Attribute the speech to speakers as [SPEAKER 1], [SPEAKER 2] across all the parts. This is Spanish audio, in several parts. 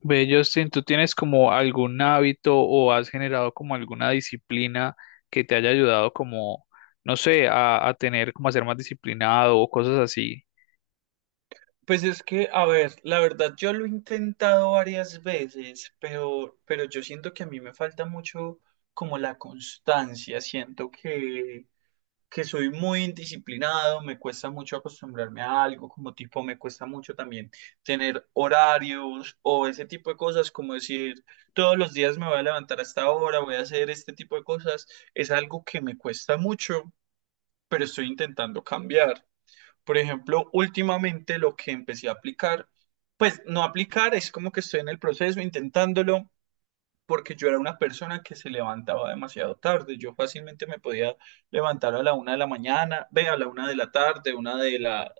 [SPEAKER 1] Ve, Justin, ¿tú tienes como algún hábito o has generado como alguna disciplina que te haya ayudado como, no sé, a tener como a ser más disciplinado o cosas así?
[SPEAKER 2] Pues es que, a ver, la verdad yo lo he intentado varias veces, pero yo siento que a mí me falta mucho como la constancia, siento que soy muy indisciplinado, me cuesta mucho acostumbrarme a algo, como tipo me cuesta mucho también tener horarios o ese tipo de cosas, como decir todos los días me voy a levantar a esta hora, voy a hacer este tipo de cosas, es algo que me cuesta mucho, pero estoy intentando cambiar. Por ejemplo, últimamente lo que empecé a aplicar, pues no aplicar, es como que estoy en el proceso intentándolo, porque yo era una persona que se levantaba demasiado tarde. Yo fácilmente me podía levantar a la 1 de la mañana, ve a la 1 de la tarde, una de la,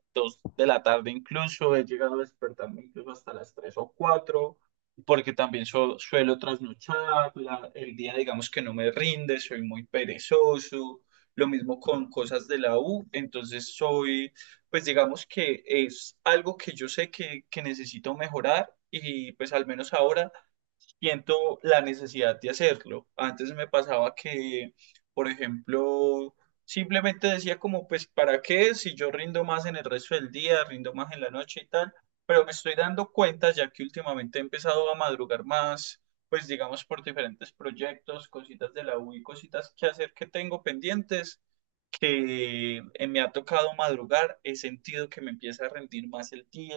[SPEAKER 2] de la tarde incluso, he llegado a despertarme incluso hasta las 3 o 4 porque también suelo trasnochar, el día digamos que no me rinde, soy muy perezoso, lo mismo con cosas de la U, entonces soy, pues digamos que es algo que yo sé que necesito mejorar y pues al menos ahora siento la necesidad de hacerlo. Antes me pasaba que, por ejemplo, simplemente decía como, pues, ¿para qué? Si yo rindo más en el resto del día, rindo más en la noche y tal, pero me estoy dando cuenta ya que últimamente he empezado a madrugar más, pues, digamos, por diferentes proyectos, cositas de la U y cositas que hacer que tengo pendientes, que me ha tocado madrugar, he sentido que me empieza a rendir más el día,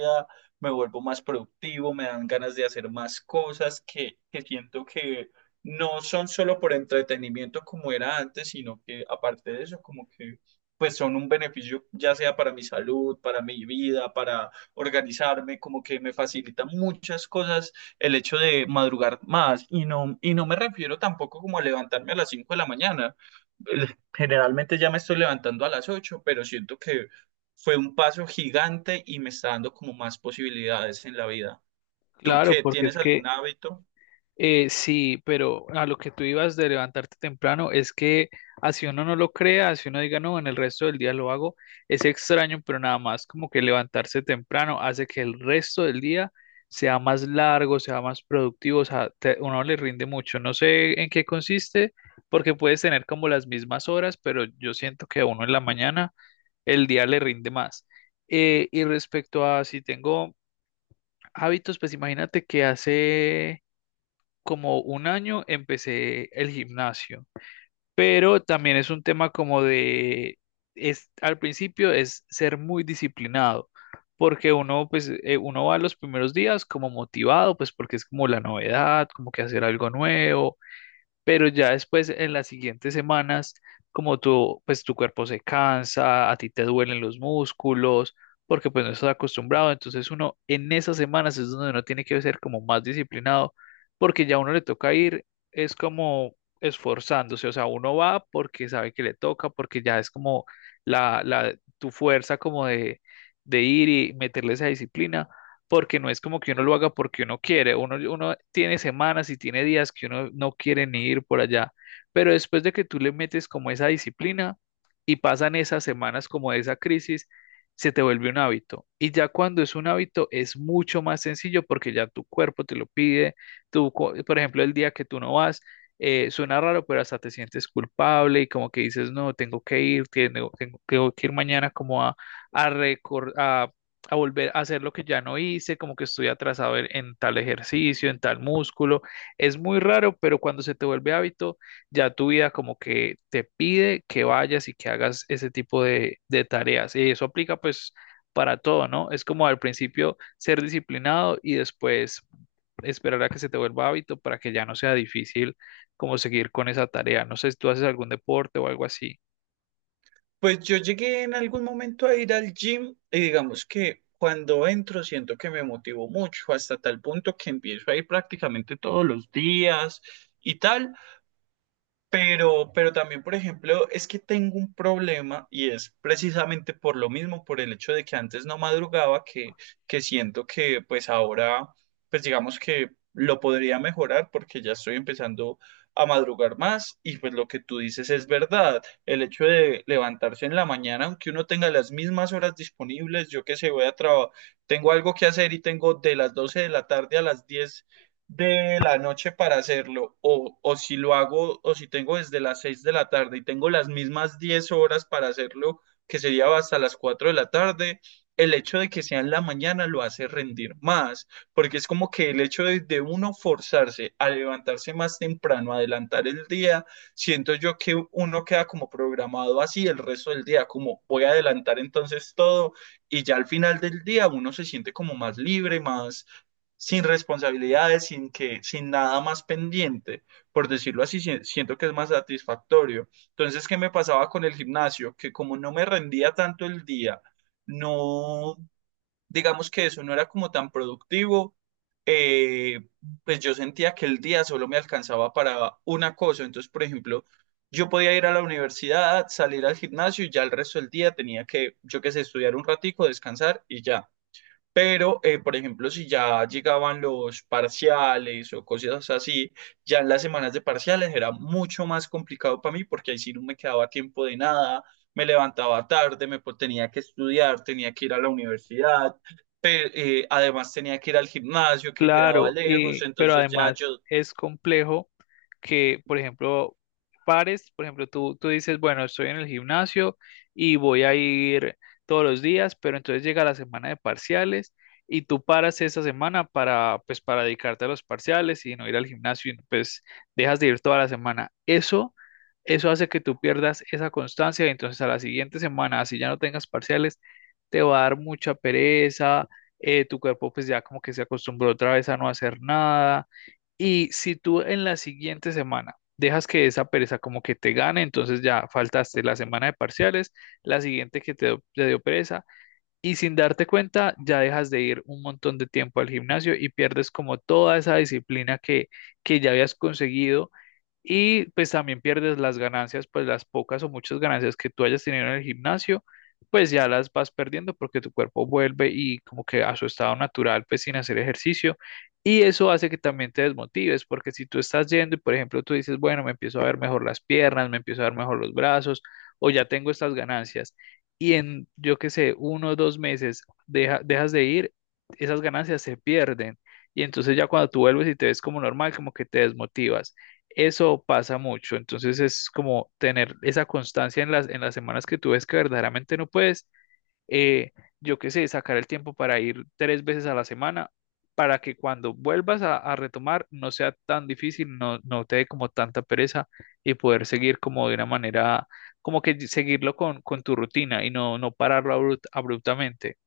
[SPEAKER 2] me vuelvo más productivo, me dan ganas de hacer más cosas que siento que no son solo por entretenimiento como era antes, sino que aparte de eso, como que pues son un beneficio ya sea para mi salud, para mi vida, para organizarme, como que me facilita muchas cosas el hecho de madrugar más y no me refiero tampoco como a levantarme a las 5 de la mañana. Eh, Generalmente ya me estoy levantando a las 8, pero siento que fue un paso gigante y me está dando como más posibilidades en la vida. ¿Tú
[SPEAKER 1] Claro,
[SPEAKER 2] qué?
[SPEAKER 1] porque es
[SPEAKER 2] ¿Tienes algún
[SPEAKER 1] que
[SPEAKER 2] hábito?
[SPEAKER 1] Sí, pero a lo que tú ibas de levantarte temprano es que así uno no lo crea, así uno diga no, en el resto del día lo hago, es extraño, pero nada más como que levantarse temprano hace que el resto del día sea más largo, sea más productivo, o sea, uno le rinde mucho. No sé en qué consiste, porque puedes tener como las mismas horas, pero yo siento que a uno en la mañana el día le rinde más. Y respecto a si tengo hábitos, pues imagínate que hace como un año empecé el gimnasio, pero también es un tema como de, es, al principio es ser muy disciplinado, porque uno, uno va los primeros días como motivado, pues porque es como la novedad, como que hacer algo nuevo, pero ya después en las siguientes semanas, como tú, pues tu cuerpo se cansa, a ti te duelen los músculos, porque pues no estás acostumbrado, entonces uno en esas semanas es donde uno tiene que ser como más disciplinado, porque ya a uno le toca ir, es como esforzándose, o sea, uno va porque sabe que le toca, porque ya es como tu fuerza como de ir y meterle esa disciplina porque no es como que uno lo haga porque uno quiere, uno tiene semanas y tiene días que uno no quiere ni ir por allá, pero después de que tú le metes como esa disciplina y pasan esas semanas como de esa crisis, se te vuelve un hábito. Y ya cuando es un hábito es mucho más sencillo porque ya tu cuerpo te lo pide, por ejemplo, el día que tú no vas. Suena raro, pero hasta te sientes culpable y como que dices, no, tengo que ir, tengo que ir mañana como a a volver a hacer lo que ya no hice, como que estoy atrasado en tal ejercicio, en tal músculo. Es muy raro, pero cuando se te vuelve hábito, ya tu vida como que te pide que vayas y que hagas ese tipo de tareas. Y eso aplica pues para todo, ¿no? Es como al principio ser disciplinado y después esperar a que se te vuelva hábito para que ya no sea difícil como seguir con esa tarea. No sé si tú haces algún deporte o algo así.
[SPEAKER 2] Pues yo llegué en algún momento a ir al gym y digamos que cuando entro siento que me motivo mucho hasta tal punto que empiezo a ir prácticamente todos los días y tal. Pero también, por ejemplo, es que tengo un problema y es precisamente por lo mismo, por el hecho de que antes no madrugaba, que siento que pues ahora, pues digamos que lo podría mejorar porque ya estoy empezando a madrugar más y pues lo que tú dices es verdad. El hecho de levantarse en la mañana, aunque uno tenga las mismas horas disponibles, yo que sé, voy a trabajar, tengo algo que hacer y tengo de las 12 de la tarde a las 10 de la noche para hacerlo, o si lo hago, o si tengo desde las 6 de la tarde y tengo las mismas 10 horas para hacerlo, que sería hasta las 4 de la tarde, el hecho de que sea en la mañana lo hace rendir más, porque es como que el hecho de uno forzarse a levantarse más temprano, adelantar el día, siento yo que uno queda como programado así el resto del día, como voy a adelantar entonces todo y ya al final del día uno se siente como más libre, más, sin responsabilidades, sin que, sin nada más pendiente, por decirlo así, siento que es más satisfactorio. Entonces, ¿qué me pasaba con el gimnasio? Que como no me rendía tanto el día, no, digamos que eso no era como tan productivo, eh, pues yo sentía que el día solo me alcanzaba para una cosa. Entonces, por ejemplo, yo podía ir a la universidad, salir al gimnasio y ya el resto del día tenía que, yo qué sé, estudiar un ratico, descansar y ya. Pero, por ejemplo, si ya llegaban los parciales o cosas así, ya en las semanas de parciales era mucho más complicado para mí porque ahí sí no me quedaba tiempo de nada, me levantaba tarde, tenía que estudiar, tenía que ir a la universidad, pe- además tenía que ir al gimnasio que quedaba
[SPEAKER 1] Claro,
[SPEAKER 2] lejos,
[SPEAKER 1] y, pero
[SPEAKER 2] entonces ya
[SPEAKER 1] además
[SPEAKER 2] yo.
[SPEAKER 1] es complejo que, por ejemplo, pares, por ejemplo, tú dices, bueno, estoy en el gimnasio y voy a ir todos los días, pero entonces llega la semana de parciales y tú paras esa semana para, pues, para dedicarte a los parciales y no ir al gimnasio y pues dejas de ir toda la semana. Eso hace que tú pierdas esa constancia y entonces a la siguiente semana, así ya no tengas parciales, te va a dar mucha pereza. Tu cuerpo pues ya como que se acostumbró otra vez a no hacer nada. Y si tú en la siguiente semana dejas que esa pereza como que te gane, entonces ya faltaste la semana de parciales, la siguiente que te dio pereza, y sin darte cuenta, ya dejas de ir un montón de tiempo al gimnasio y pierdes como toda esa disciplina que ya habías conseguido, y pues también pierdes las ganancias, pues las pocas o muchas ganancias que tú hayas tenido en el gimnasio, pues ya las vas perdiendo porque tu cuerpo vuelve y como que a su estado natural, pues sin hacer ejercicio. Y eso hace que también te desmotives, porque si tú estás yendo y por ejemplo tú dices, bueno, me empiezo a ver mejor las piernas, me empiezo a ver mejor los brazos, o ya tengo estas ganancias y en, yo qué sé, uno o dos meses dejas de ir, esas ganancias se pierden. Y entonces ya cuando tú vuelves y te ves como normal, como que te desmotivas. Eso pasa mucho. Entonces es como tener esa constancia en en las semanas que tú ves que verdaderamente no puedes, eh, yo qué sé, sacar el tiempo para ir 3 veces a la semana para que cuando vuelvas a retomar no sea tan difícil, no te dé como tanta pereza y poder seguir como de una manera, como que seguirlo con tu rutina y no pararlo abruptamente.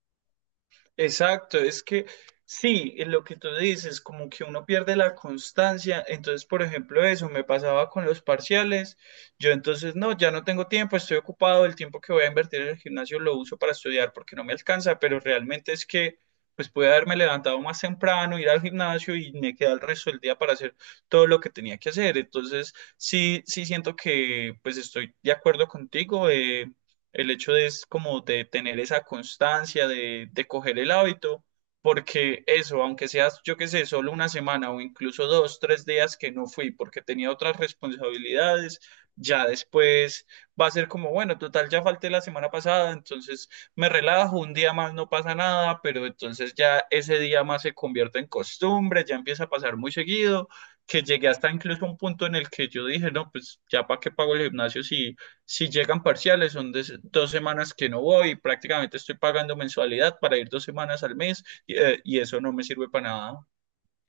[SPEAKER 2] Exacto, es que sí, es lo que tú dices, como que uno pierde la constancia, entonces por ejemplo eso me pasaba con los parciales, yo entonces no, ya no tengo tiempo, estoy ocupado, el tiempo que voy a invertir en el gimnasio lo uso para estudiar porque no me alcanza, pero realmente es que pues pude haberme levantado más temprano, ir al gimnasio y me queda el resto del día para hacer todo lo que tenía que hacer, entonces sí, sí siento que pues estoy de acuerdo contigo. El hecho de es como de tener esa constancia, de coger el hábito, porque eso, aunque seas, yo qué sé, solo una semana o incluso dos, 3 días que no fui porque tenía otras responsabilidades, ya después va a ser como, bueno, total, ya falté la semana pasada, entonces me relajo, un día más no pasa nada, pero entonces ya ese día más se convierte en costumbre, ya empieza a pasar muy seguido, que llegué hasta incluso un punto en el que yo dije, no, pues ya para qué pago el gimnasio si llegan parciales, son 2 semanas que no voy, prácticamente estoy pagando mensualidad para ir 2 semanas al mes y y eso no me sirve para nada.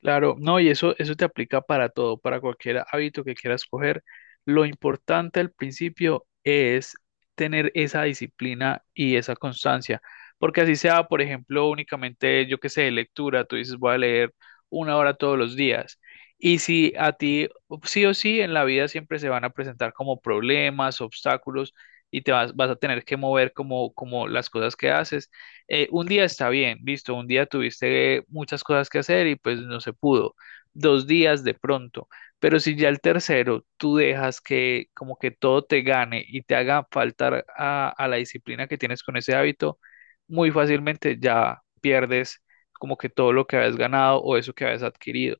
[SPEAKER 1] Claro, no, y eso te aplica para todo, para cualquier hábito que quieras coger. Lo importante al principio es tener esa disciplina y esa constancia, porque así sea, por ejemplo, únicamente, yo qué sé, lectura, tú dices, voy a leer una hora todos los días. Y si a ti, sí o sí, en la vida siempre se van a presentar como problemas, obstáculos, y te vas, vas a tener que mover como, como las cosas que haces. Un día está bien, visto, un día tuviste muchas cosas que hacer y pues no se pudo. Dos días de pronto, pero si ya el tercero tú dejas que como que todo te gane y te haga faltar a la disciplina que tienes con ese hábito, muy fácilmente ya pierdes como que todo lo que habías ganado o eso que habías adquirido.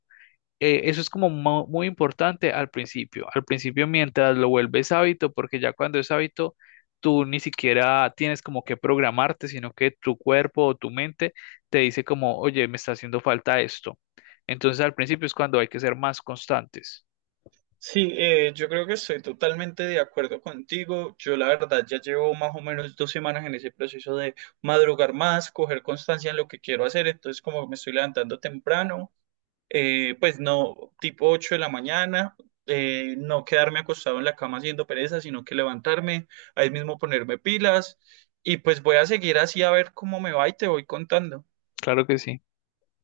[SPEAKER 1] Eso es muy importante al principio. Al principio, mientras lo vuelves hábito, porque ya cuando es hábito, tú ni siquiera tienes como que programarte, sino que tu cuerpo o tu mente te dice como, oye, me está haciendo falta esto. Entonces, al principio es cuando hay que ser más constantes.
[SPEAKER 2] Sí, yo creo que estoy totalmente de acuerdo contigo. Yo la verdad ya llevo más o menos 2 semanas en ese proceso de madrugar más, coger constancia en lo que quiero hacer. Entonces, como me estoy levantando temprano, pues no, tipo 8 de la mañana, no quedarme acostado en la cama haciendo pereza, sino que levantarme, ahí mismo ponerme pilas y pues voy a seguir así a ver cómo me va y te voy contando.
[SPEAKER 1] Claro que sí.